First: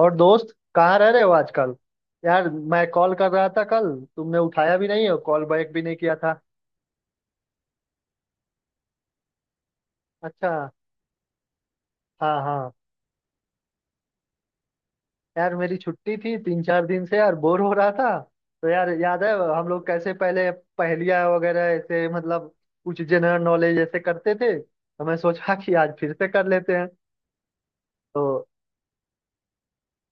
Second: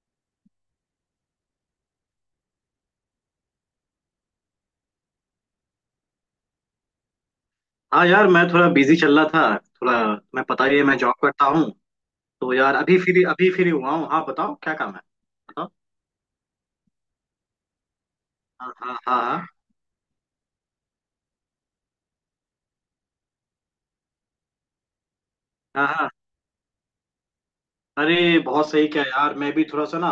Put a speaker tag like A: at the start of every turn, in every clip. A: और दोस्त कहाँ रह रहे हो आजकल। यार मैं कॉल कर रहा था कल। तुमने उठाया भी नहीं और कॉल बैक भी नहीं किया था।
B: हाँ यार, मैं थोड़ा बिजी चल रहा था। थोड़ा, मैं,
A: अच्छा।
B: पता ही है, मैं जॉब करता हूँ।
A: हाँ
B: तो
A: हाँ।
B: यार, अभी फ्री हुआ हूँ। हाँ, बताओ क्या काम है।
A: यार
B: बताओ।
A: मेरी छुट्टी थी, 3-4 दिन से यार बोर हो रहा था। तो
B: हाँ
A: यार
B: हाँ हाँ
A: याद है
B: हाँ।
A: हम लोग कैसे पहले पहेलियाँ वगैरह, ऐसे मतलब कुछ जनरल नॉलेज ऐसे करते थे? तो मैं सोचा कि
B: हाँ
A: आज
B: हाँ।
A: फिर से कर लेते हैं। तो
B: अरे बहुत सही क्या यार। मैं भी थोड़ा सा ना,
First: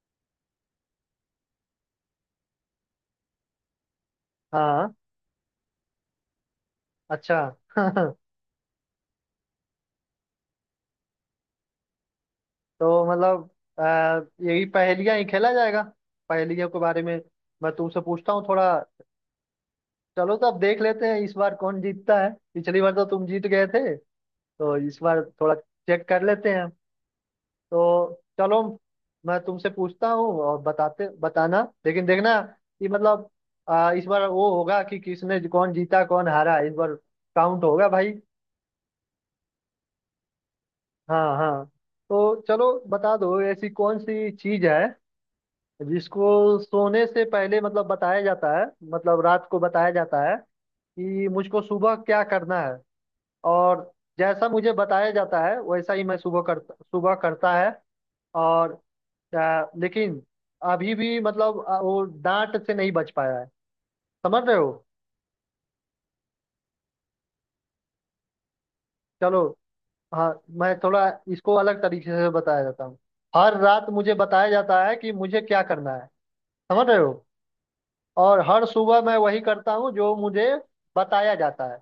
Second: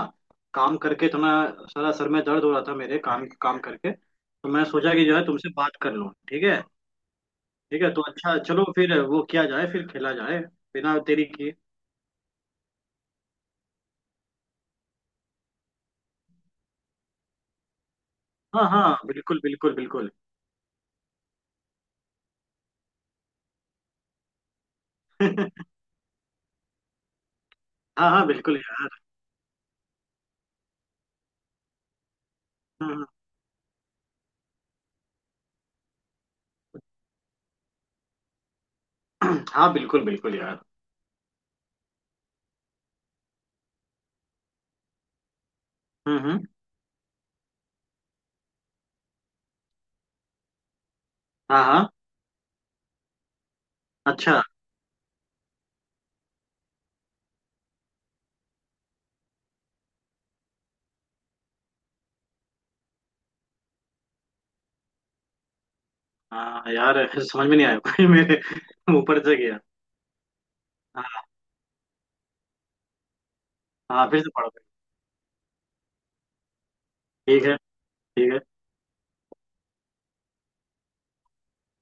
B: काम करके थोड़ा सारा सर में दर्द हो रहा था मेरे, काम काम करके। तो मैं
A: हाँ।
B: सोचा कि जो है, तुमसे बात कर लूँ, ठीक है।
A: अच्छा
B: ठीक है, तो
A: तो
B: अच्छा, चलो फिर वो किया जाए, फिर खेला जाए, बिना देरी किए।
A: मतलब यही पहेलियाँ ही खेला जाएगा। पहेलियों के बारे में मैं तुमसे पूछता हूँ
B: हाँ
A: थोड़ा।
B: हाँ, बिल्कुल बिल्कुल बिल्कुल।
A: चलो, तो अब देख लेते हैं इस बार कौन जीतता है। पिछली बार तो तुम जीत गए थे, तो इस बार
B: हाँ।
A: थोड़ा चेक कर लेते हैं। तो
B: हाँ बिल्कुल
A: चलो,
B: यार।
A: मैं तुमसे पूछता हूँ और बताते, बताना लेकिन देखना कि
B: हम्म, हम्म।
A: मतलब इस बार वो होगा कि किसने, कौन जीता कौन हारा इस बार काउंट होगा भाई।
B: हाँ बिल्कुल बिल्कुल यार।
A: हाँ हाँ। तो चलो बता दो, ऐसी कौन सी चीज है
B: हम्म।
A: जिसको सोने से पहले, मतलब बताया जाता है, मतलब रात को बताया जाता है कि मुझको
B: हाँ हाँ।
A: सुबह क्या करना है। और
B: अच्छा।
A: जैसा मुझे बताया जाता है वैसा ही मैं सुबह करता, सुबह करता है। और लेकिन अभी भी मतलब वो डांट से नहीं बच पाया है। समझ रहे हो?
B: हाँ यार, फिर समझ में नहीं आया कोई मेरे ऊपर से
A: चलो।
B: गया।
A: हाँ, मैं थोड़ा
B: हाँ।
A: इसको अलग तरीके से बताया जाता हूँ। हर रात
B: हाँ,
A: मुझे
B: फिर से
A: बताया
B: पढ़ो।
A: जाता है कि मुझे क्या करना है। समझ रहे हो?
B: ठीक है। ठीक है।
A: और हर सुबह मैं वही करता हूँ जो मुझे बताया जाता है।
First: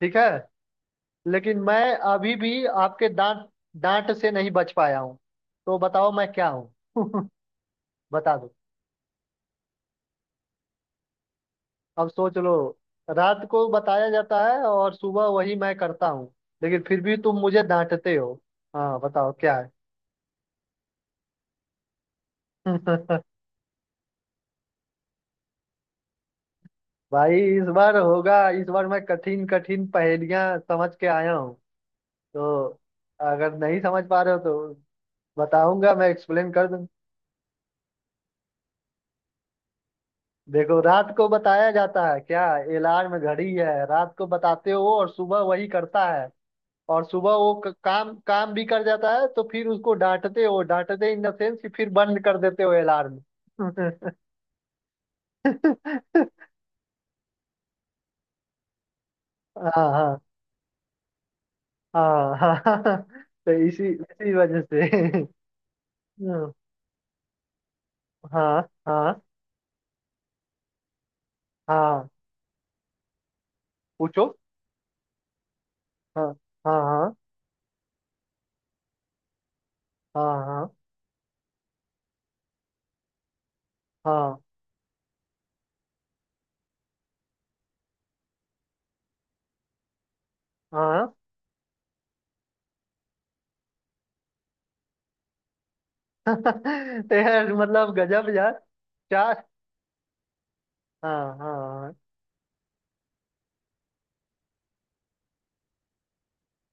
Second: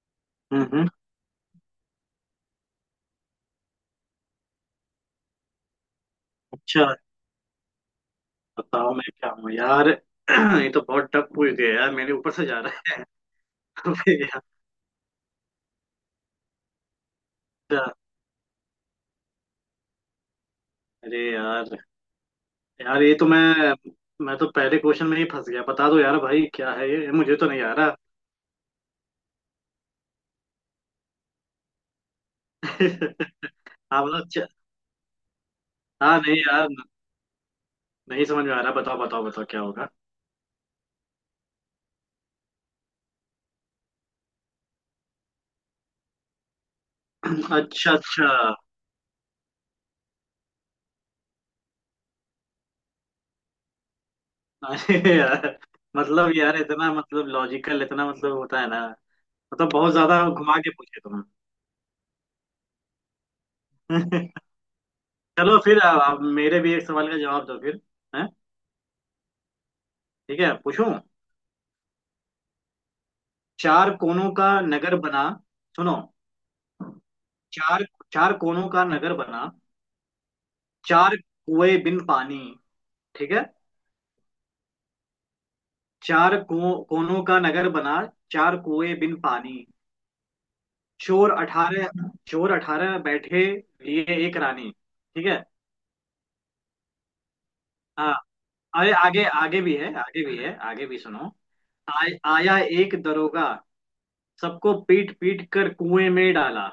A: ठीक है।
B: हम्म।
A: लेकिन मैं अभी भी आपके डांट, डांट से नहीं बच पाया हूँ। तो बताओ मैं क्या
B: अच्छा।
A: हूँ? बता दो।
B: बताओ मैं क्या हूँ यार। ये तो बहुत टफ पूछ गया यार।
A: अब
B: मेरे ऊपर
A: सोच
B: से
A: लो,
B: जा रहा
A: रात को
B: है।
A: बताया
B: फिर यार,
A: जाता है और सुबह वही मैं करता हूँ, लेकिन फिर भी तुम मुझे
B: अच्छा।
A: डांटते हो। हाँ बताओ क्या है?
B: अरे यार। यार ये तो मैं तो पहले क्वेश्चन में ही फंस गया। बता दो यार भाई, क्या है ये, मुझे
A: भाई
B: तो नहीं
A: इस
B: आ
A: बार
B: रहा।
A: होगा। इस बार मैं कठिन कठिन पहेलियां समझ के आया हूँ। तो
B: हाँ
A: अगर नहीं समझ
B: मतलब,
A: पा रहे हो
B: अच्छा।
A: तो बताऊंगा, मैं
B: हाँ नहीं
A: एक्सप्लेन कर
B: यार,
A: दूं।
B: नहीं समझ में आ रहा। बताओ बताओ बताओ, क्या होगा।
A: देखो, रात को बताया जाता है क्या? अलार्म घड़ी है। रात को बताते हो और सुबह वही करता है, और सुबह वो क-
B: अच्छा
A: काम काम
B: अच्छा।
A: भी कर जाता है, तो फिर उसको डांटते हो। डांटते इन द सेंस कि फिर बंद कर देते हो अलार्म।
B: अरे यार। मतलब यार, इतना मतलब लॉजिकल, इतना मतलब होता है ना। मतलब
A: हाँ
B: बहुत
A: हाँ
B: ज्यादा घुमा के पूछे
A: हाँ हाँ। तो इसी
B: तुमने।
A: इसी वजह से।
B: चलो, फिर अब
A: हम्म।
B: मेरे भी एक सवाल का जवाब दो फिर। है।
A: हाँ हाँ
B: ठीक है, पूछूं।
A: हाँ।
B: चार कोनों
A: पूछो।
B: का नगर बना। सुनो।
A: हाँ हाँ हाँ
B: चार चार कोनों का नगर बना।
A: हाँ
B: चार कुएं बिन पानी। ठीक है।
A: हाँ
B: कोनों का नगर बना। चार कुएं बिन पानी।
A: हाँ हाँ।
B: चोर अठारह चोर अठारह बैठे लिए एक रानी। ठीक है।
A: तो यार मतलब
B: हाँ,
A: गजब यार।
B: अरे आगे,
A: चार।
B: आगे भी है, आगे भी है, आगे भी सुनो।
A: हाँ हाँ हाँ।
B: आ, आया एक दरोगा, सबको पीट पीट कर कुएं में डाला।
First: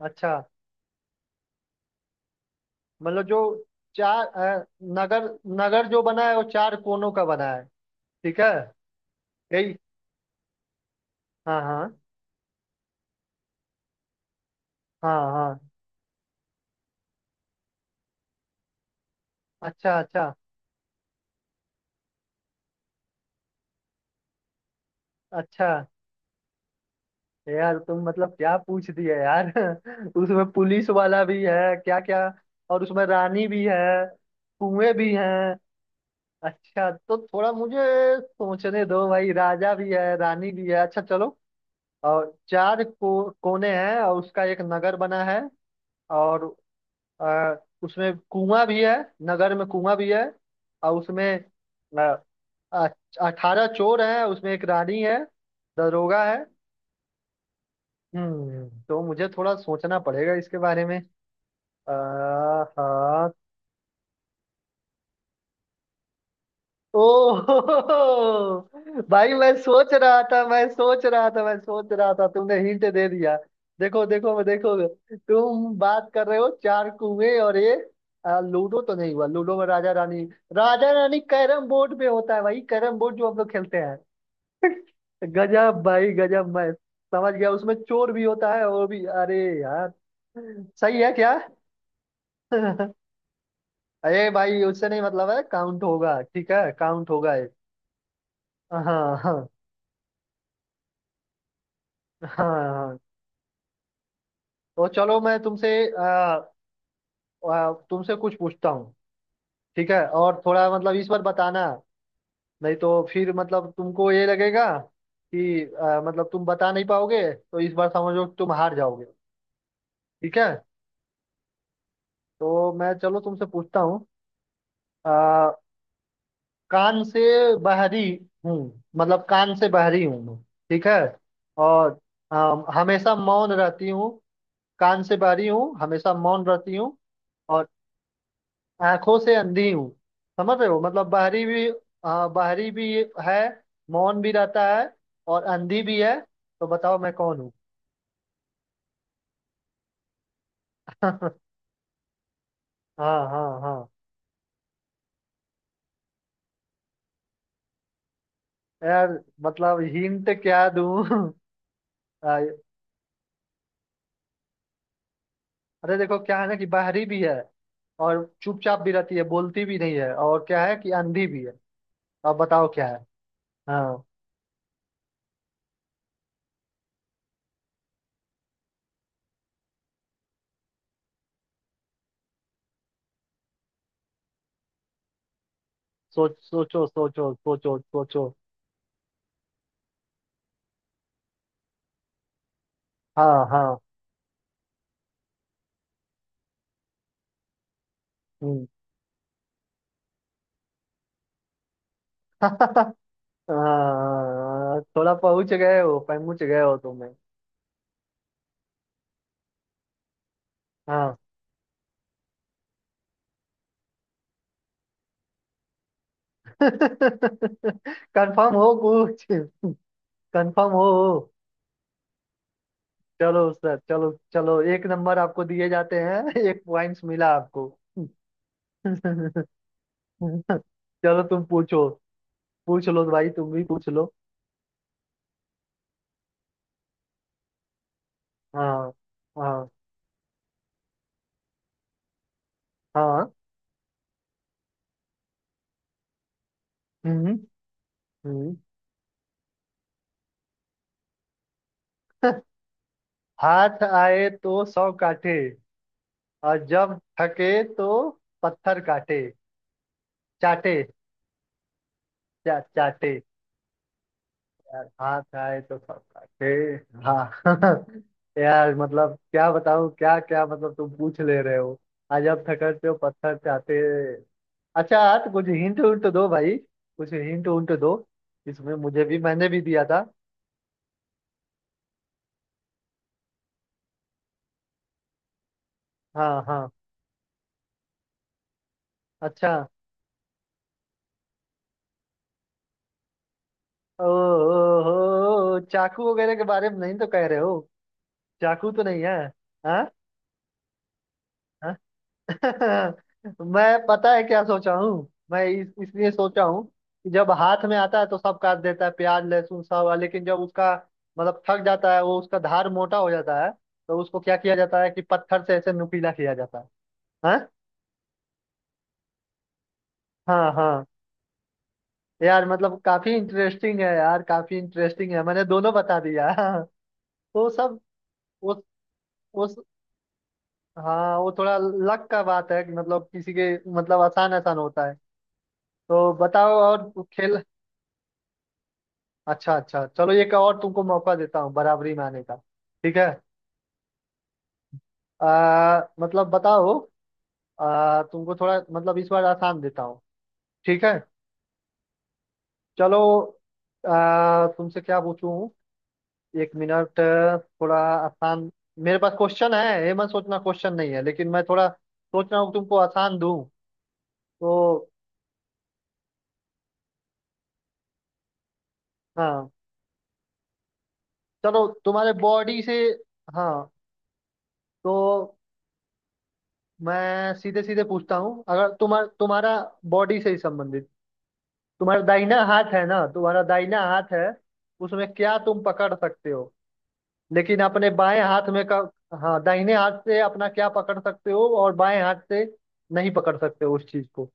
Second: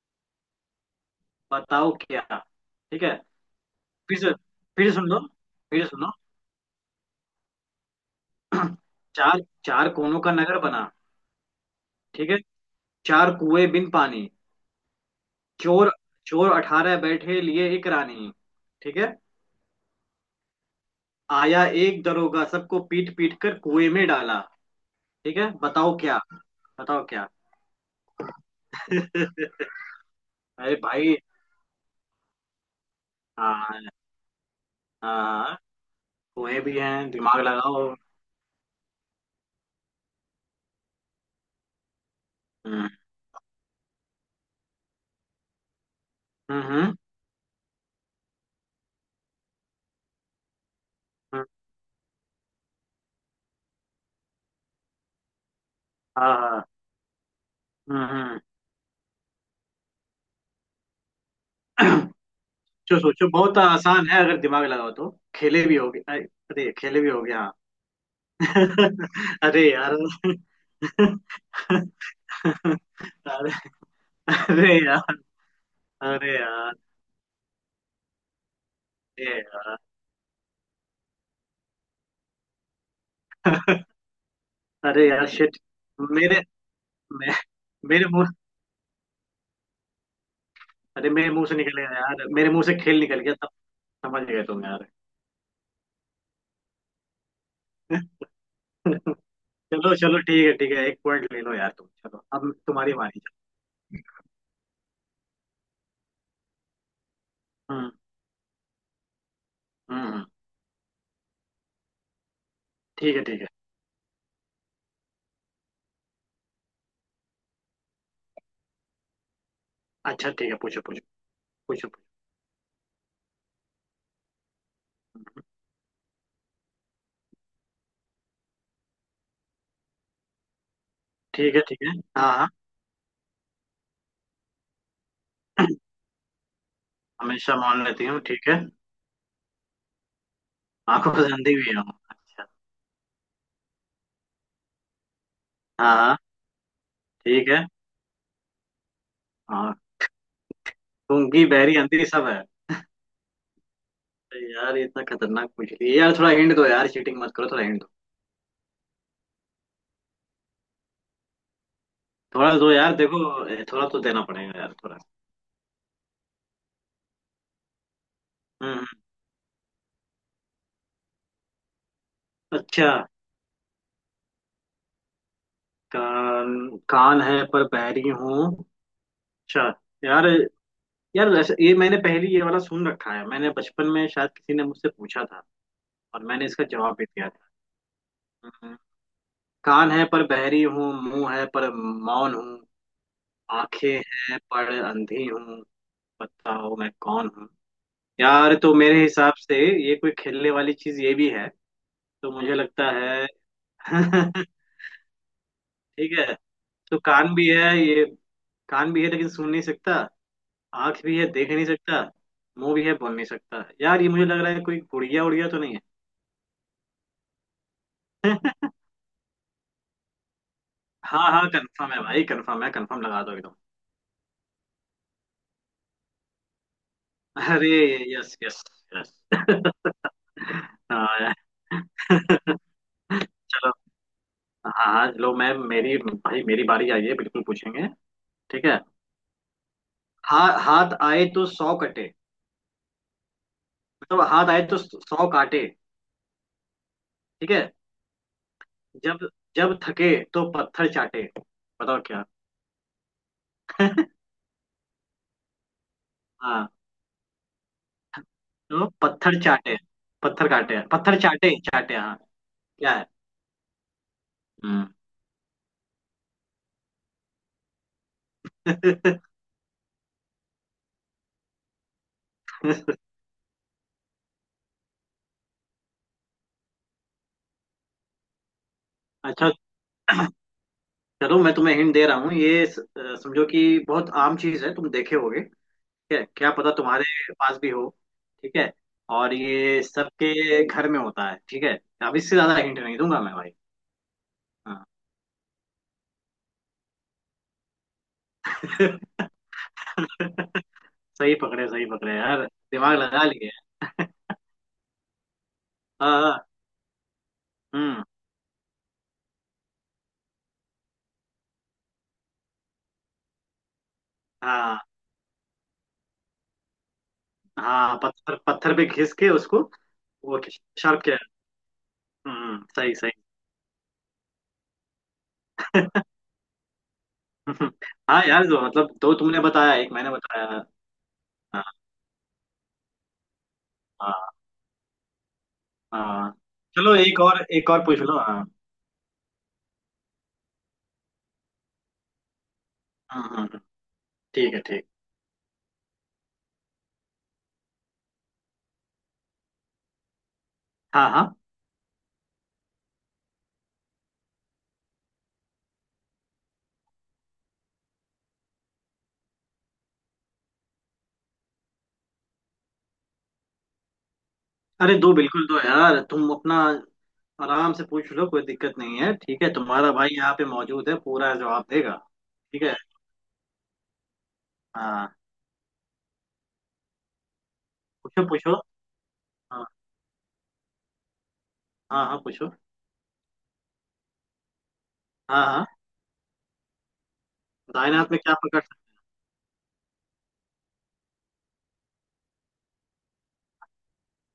A: अच्छा।
B: बताओ क्या। ठीक है।
A: मतलब जो
B: फिर
A: चार
B: से, फिर से सुन लो।
A: नगर,
B: फिर
A: नगर
B: से
A: जो
B: सुनो।
A: बना है वो चार कोनों का बना है। ठीक है।
B: चार
A: यही।
B: चार कोनों का नगर बना।
A: हाँ हाँ।
B: ठीक है। चार कुएं बिन पानी।
A: हाँ हाँ।
B: चोर चोर 18 बैठे लिए एक रानी। ठीक है।
A: अच्छा अच्छा।
B: आया एक दरोगा, सबको पीट पीट कर कुएं में डाला। ठीक है,
A: अच्छा
B: बताओ क्या। बताओ क्या।
A: यार, तुम मतलब क्या पूछ दिया यार। उसमें
B: अरे
A: पुलिस
B: भाई,
A: वाला भी है क्या क्या? और उसमें रानी भी है।
B: हाँ
A: कुएं भी हैं।
B: हाँ। कुएं भी
A: अच्छा,
B: हैं,
A: तो
B: दिमाग
A: थोड़ा मुझे
B: लगाओ।
A: सोचने दो भाई। राजा भी है, रानी भी है। अच्छा चलो, और चार
B: हम्म
A: को, कोने हैं और उसका एक नगर बना है। और
B: हम्म।
A: आ, उसमें कुआं भी है, नगर में कुआं भी है। और उसमें
B: हम्म,
A: 18 चोर हैं, उसमें एक रानी है, दरोगा
B: हाँ
A: है।
B: हाँ। हम्म।
A: हम्म, तो मुझे थोड़ा सोचना पड़ेगा इसके बारे में। आ,
B: सोचो सोचो,
A: हाँ।
B: बहुत आसान है अगर दिमाग लगाओ तो। खेले भी होगे अरे। अरे, खेले
A: ओ
B: भी होगे, हाँ।
A: भाई, मैं
B: अरे
A: सोच
B: यार।
A: रहा था, मैं सोच रहा था, मैं सोच रहा था, तुमने हिंट दे दिया।
B: अरे,
A: देखो देखो
B: अरे
A: देखो,
B: यार।
A: तुम बात कर
B: अरे
A: रहे हो
B: यार।
A: चार कुएं और ये लूडो तो नहीं हुआ।
B: अरे
A: लूडो में
B: यार।
A: राजा रानी, राजा रानी कैरम बोर्ड पे होता है भाई। कैरम बोर्ड जो हम लोग खेलते हैं।
B: अरे यार शिट।
A: गजब भाई
B: मेरे
A: गजब, मैं समझ
B: मे,
A: गया। उसमें
B: मेरे
A: चोर भी
B: मुंह।
A: होता है और भी, अरे यार। सही
B: अरे
A: है
B: मेरे
A: क्या?
B: मुंह से निकल गया यार, मेरे मुंह से खेल निकल गया तब। समझ
A: अरे
B: गए
A: भाई
B: तुम यार।
A: उससे नहीं मतलब है, काउंट होगा, ठीक है काउंट होगा ये। हाँ हाँ हाँ
B: चलो चलो, ठीक है ठीक है, एक पॉइंट ले लो यार, तुम चलो। अब तुम्हारी
A: हाँ।
B: बारी।
A: तो चलो मैं तुमसे
B: हम्म
A: तुमसे कुछ पूछता हूँ। ठीक है?
B: हम्म। हम्म।
A: और थोड़ा मतलब इस बार बताना। नहीं तो
B: ठीक है,
A: फिर
B: ठीक है।
A: मतलब तुमको ये लगेगा कि मतलब तुम बता नहीं पाओगे, तो इस बार समझो कि तुम हार जाओगे।
B: अच्छा
A: ठीक है,
B: ठीक है, पूछो पूछो। पूछो पूछो।
A: तो मैं चलो तुमसे पूछता हूँ। अ, कान से बहरी हूँ, मतलब कान से बहरी हूँ मैं। ठीक है?
B: ठीक है। ठीक है।
A: और
B: हाँ
A: अ,
B: हाँ।
A: हमेशा मौन रहती हूँ। कान से बहरी हूँ, हमेशा मौन रहती हूँ।
B: हमेशा
A: और
B: मान लेती हूँ, ठीक है।
A: आंखों से अंधी हूँ। समझ रहे हो? मतलब
B: आंखों से
A: बाहरी
B: अंधी
A: भी,
B: भी हूँ। अच्छा।
A: बाहरी भी है, मौन भी रहता है, और अंधी
B: हाँ
A: भी है।
B: हाँ।
A: तो बताओ मैं कौन
B: ठीक
A: हूँ?
B: है। हाँ। गूंगी बहरी अंधी सब है।
A: हाँ हाँ हाँ।
B: अरे यार ये इतना खतरनाक पूछ लिया यार। थोड़ा हिंट दो यार, चीटिंग मत करो, थोड़ा हिंट दो।
A: यार मतलब हिंट क्या दूँ? आ,
B: थोड़ा दो यार, देखो थोड़ा तो देना पड़ेगा यार, थोड़ा।
A: अरे देखो क्या है ना, कि बाहरी भी है और चुपचाप
B: हम्म।
A: भी रहती है, बोलती भी नहीं है, और क्या है कि अंधी भी है। अब बताओ
B: अच्छा।
A: क्या है? हाँ।
B: कान, कान है पर बहरी हूँ। अच्छा यार। यार ये मैंने पहले, ये वाला सुन रखा है मैंने बचपन में, शायद किसी ने मुझसे पूछा था, और
A: सोच,
B: मैंने इसका
A: सोचो
B: जवाब भी
A: सोचो
B: दिया था।
A: सोचो सोचो।
B: हम्म, कान है पर बहरी हूँ, मुंह है पर मौन हूँ,
A: हाँ हाँ।
B: आंखें हैं पर अंधी हूँ, बताओ मैं कौन हूँ। यार
A: हम्म।
B: तो मेरे हिसाब से ये कोई खेलने वाली चीज ये भी है, तो मुझे लगता
A: हाँ,
B: है।
A: हाँ, थोड़ा पहुंच गए हो,
B: ठीक है,
A: पहुंच गए हो
B: तो
A: तुम्हें।
B: कान भी है ये, कान भी है लेकिन सुन नहीं सकता, आंख भी है देख नहीं सकता, मुंह भी है बोल नहीं सकता। यार ये मुझे लग रहा है कोई गुड़िया उड़िया तो नहीं है।
A: कंफर्म हो कुछ? कंफर्म हो?
B: हाँ हाँ, कंफर्म है भाई, कंफर्म है, कंफर्म लगा दो
A: चलो
B: एकदम।
A: सर, चलो चलो, एक नंबर आपको दिए जाते हैं। एक पॉइंट्स मिला आपको।
B: अरे, यस यस। यस।
A: चलो
B: हाँ।
A: तुम पूछो। पूछ लो भाई, तुम भी
B: चलो।
A: पूछ लो।
B: हाँ हाँ, लो मैम मेरी, भाई मेरी बारी आई है, बिल्कुल पूछेंगे। ठीक है।
A: हाँ हाँ
B: हा, हाथ आए तो 100 कटे,
A: हाँ।
B: मतलब हाथ आए तो 100 काटे।
A: हम्म
B: ठीक है।
A: हम्म।
B: जब, जब थके तो पत्थर चाटे। बताओ क्या।
A: हाथ आए तो 100 काटे, और
B: हाँ।
A: जब थके तो पत्थर
B: तो
A: काटे,
B: पत्थर चाटे। पत्थर
A: चाटे,
B: काटे, पत्थर चाटे, चाटे, हाँ। क्या है।
A: चाटे।
B: हम्म।
A: हाँ, खाए तो सब खाते। हाँ यार मतलब क्या बताऊँ, क्या क्या मतलब तुम पूछ ले रहे हो। आज आप थकड़ते हो, पत्थर चाहते। अच्छा यार, कुछ हिंट उंट दो भाई, कुछ हिंट उंट दो। इसमें मुझे भी, मैंने
B: अच्छा,
A: भी दिया था।
B: चलो मैं तुम्हें हिंट दे रहा हूँ। समझो कि बहुत आम चीज है, तुम देखे होगे ठीक है,
A: हाँ
B: क्या
A: हाँ।
B: पता तुम्हारे पास भी हो ठीक है, और
A: अच्छा।
B: ये सबके घर में होता है ठीक है। अब इससे ज्यादा हिंट नहीं दूंगा मैं भाई।
A: ओ,
B: हाँ।
A: हो, चाकू वगैरह के बारे में नहीं तो कह रहे हो? चाकू तो नहीं है। हाँ। हाँ?
B: सही पकड़े यार। दिमाग लगा लिए।
A: मैं पता है क्या सोचा हूँ, मैं इसलिए
B: हाँ
A: सोचा
B: हाँ,
A: हूँ कि जब हाथ में आता
B: हम्म।
A: है तो सब काट देता है, प्याज लहसुन सब। लेकिन जब उसका मतलब थक जाता है वो, उसका धार मोटा हो जाता है, तो उसको क्या किया
B: हाँ
A: जाता है कि पत्थर से ऐसे नुकीला किया जाता है। हाँ
B: हाँ, पत्थर पत्थर पे घिस के उसको, वो
A: हाँ हाँ।
B: शार्प किया।
A: यार
B: हम्म,
A: मतलब
B: सही
A: काफी
B: सही।
A: इंटरेस्टिंग है यार, काफी इंटरेस्टिंग है, मैंने दोनों बता दिया। तो सब,
B: हाँ यार, जो
A: उस
B: मतलब दो तुमने
A: उस
B: बताया, एक मैंने बताया।
A: हाँ वो थोड़ा
B: हाँ
A: लक का बात है कि मतलब किसी के मतलब आसान
B: हाँ
A: आसान होता है। तो
B: हाँ।
A: बताओ और
B: चलो एक और,
A: खेल।
B: एक और पूछ लो, हाँ।
A: अच्छा अच्छा चलो, एक और तुमको मौका देता हूँ बराबरी में आने का। ठीक है,
B: हम्म हम्म, हम्म। ठीक है, ठीक।
A: मतलब बताओ। तुमको थोड़ा मतलब इस बार आसान देता हूँ। ठीक है?
B: हाँ हाँ।
A: चलो। तुमसे क्या पूछूं, एक मिनट, थोड़ा आसान। मेरे पास क्वेश्चन है, ये मत सोचना क्वेश्चन नहीं है, लेकिन मैं थोड़ा सोच रहा हूँ तुमको आसान दूं। तो
B: अरे दो, बिल्कुल दो यार, तुम अपना आराम से पूछ लो। कोई दिक्कत नहीं है, ठीक
A: हाँ,
B: है, तुम्हारा भाई यहाँ पे मौजूद है, पूरा जवाब
A: चलो
B: देगा।
A: तुम्हारे बॉडी
B: ठीक है।
A: से। हाँ, तो
B: हाँ,
A: मैं सीधे सीधे पूछता
B: पूछो
A: हूँ।
B: पूछो।
A: अगर तुम्हारा, तुम्हारा
B: हाँ
A: बॉडी से ही संबंधित, तुम्हारा
B: हाँ। हाँ,
A: दाहिना
B: पूछो।
A: हाथ है ना, तुम्हारा दाहिना हाथ है, उसमें क्या
B: हाँ
A: तुम
B: हाँ,
A: पकड़ सकते हो लेकिन अपने
B: दाहिने हाथ में
A: बाएं
B: क्या
A: हाथ
B: पकड़,
A: में का, हाँ, दाहिने हाथ से अपना क्या पकड़ सकते हो, और बाएं हाथ से नहीं पकड़ सकते हो उस चीज को?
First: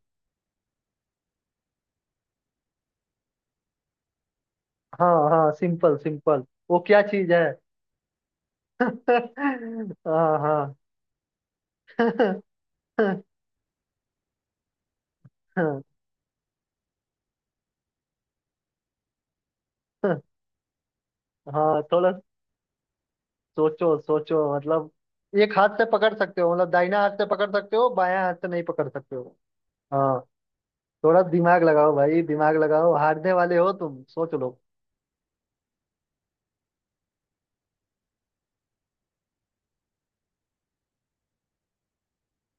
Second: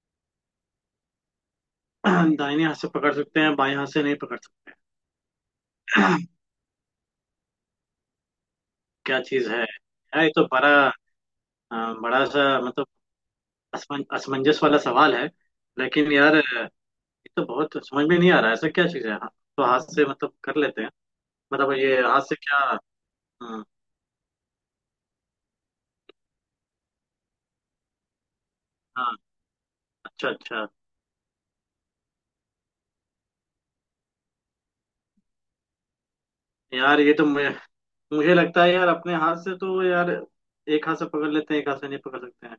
B: दाहिने हाथ से पकड़ सकते हैं, बाएं हाथ से नहीं पकड़
A: हाँ हाँ सिंपल
B: सकते।
A: सिंपल। वो क्या चीज है?
B: क्या चीज है यार, ये
A: हाँ
B: तो बड़ा
A: हाँ।
B: अ, बड़ा सा, मतलब असमंजस वाला सवाल है। लेकिन यार ये तो बहुत समझ में नहीं आ रहा है, ऐसा क्या चीज है। हाँ, तो हाथ से मतलब कर लेते हैं, मतलब
A: हाँ,
B: ये
A: थोड़ा
B: हाथ से क्या। हम्म,
A: सोचो, सोचो मतलब एक हाथ से पकड़ सकते हो, मतलब दाहिना हाथ से पकड़ सकते हो, बायां हाथ से नहीं पकड़
B: हाँ।
A: सकते हो। हाँ।
B: अच्छा अच्छा।
A: थोड़ा दिमाग लगाओ भाई, दिमाग लगाओ, हारने वाले हो तुम, सोच लो।
B: यार ये तो मैं, मुझे लगता है यार, अपने हाथ से तो यार, एक हाथ से पकड़ लेते हैं, एक हाथ से नहीं पकड़ सकते हैं।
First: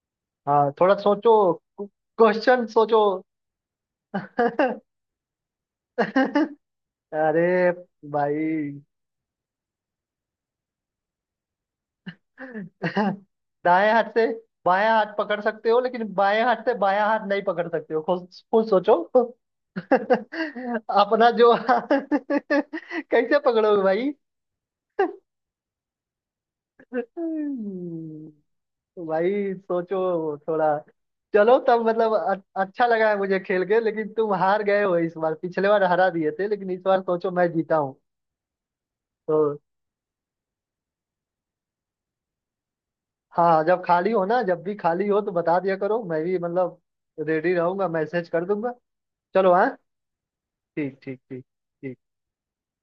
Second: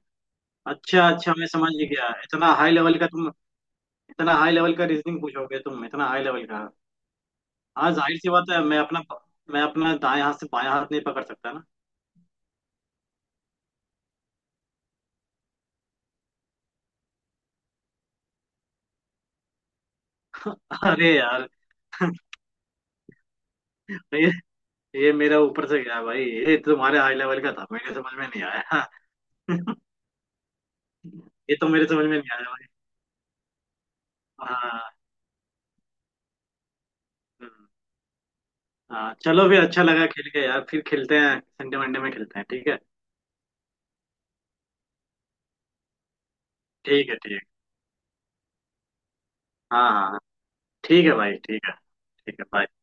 A: हाँ, थोड़ा
B: अच्छा
A: सोचो,
B: अच्छा, मैं समझ गया। इतना
A: क्वेश्चन
B: हाई लेवल
A: सोचो।
B: का तुम, इतना हाई लेवल का रीजनिंग पूछोगे तुम, इतना हाई लेवल का।
A: अरे
B: हाँ, जाहिर सी बात है, मैं
A: भाई,
B: अपना, मैं अपना दाएं हाथ से बायां हाथ नहीं पकड़ सकता ना।
A: दाएं हाथ से बायां हाथ पकड़ सकते हो, लेकिन बाएं हाथ से बायां हाथ नहीं पकड़ सकते हो। खुद, खुद सोचो।
B: अरे
A: अपना
B: यार।
A: जो कैसे पकड़ोगे?
B: ये ये मेरा ऊपर से गया भाई। ये तुम्हारे
A: भाई,
B: हाई लेवल का था, मेरे समझ में नहीं आया।
A: भाई सोचो थोड़ा।
B: ये
A: चलो,
B: तो
A: तब
B: मेरे समझ
A: मतलब
B: में नहीं आया भाई।
A: अच्छा लगा है मुझे खेल के, लेकिन तुम हार गए
B: हाँ।
A: हो इस बार। पिछले बार हरा दिए थे लेकिन इस बार सोचो मैं
B: हम्म,
A: जीता हूँ।
B: हाँ
A: तो
B: चलो फिर, अच्छा लगा खेल के यार। फिर खेलते हैं, संडे मंडे में खेलते हैं, ठीक है।
A: हाँ, जब खाली हो ना, जब भी खाली हो तो बता दिया करो, मैं भी मतलब
B: ठीक है, ठीक है।
A: रेडी रहूंगा, मैसेज कर दूंगा। चलो, हाँ।
B: हाँ हाँ हाँ।
A: ठीक,
B: ठीक है
A: ठीक
B: भाई,
A: ठीक।
B: ठीक है। ठीक है, बाय।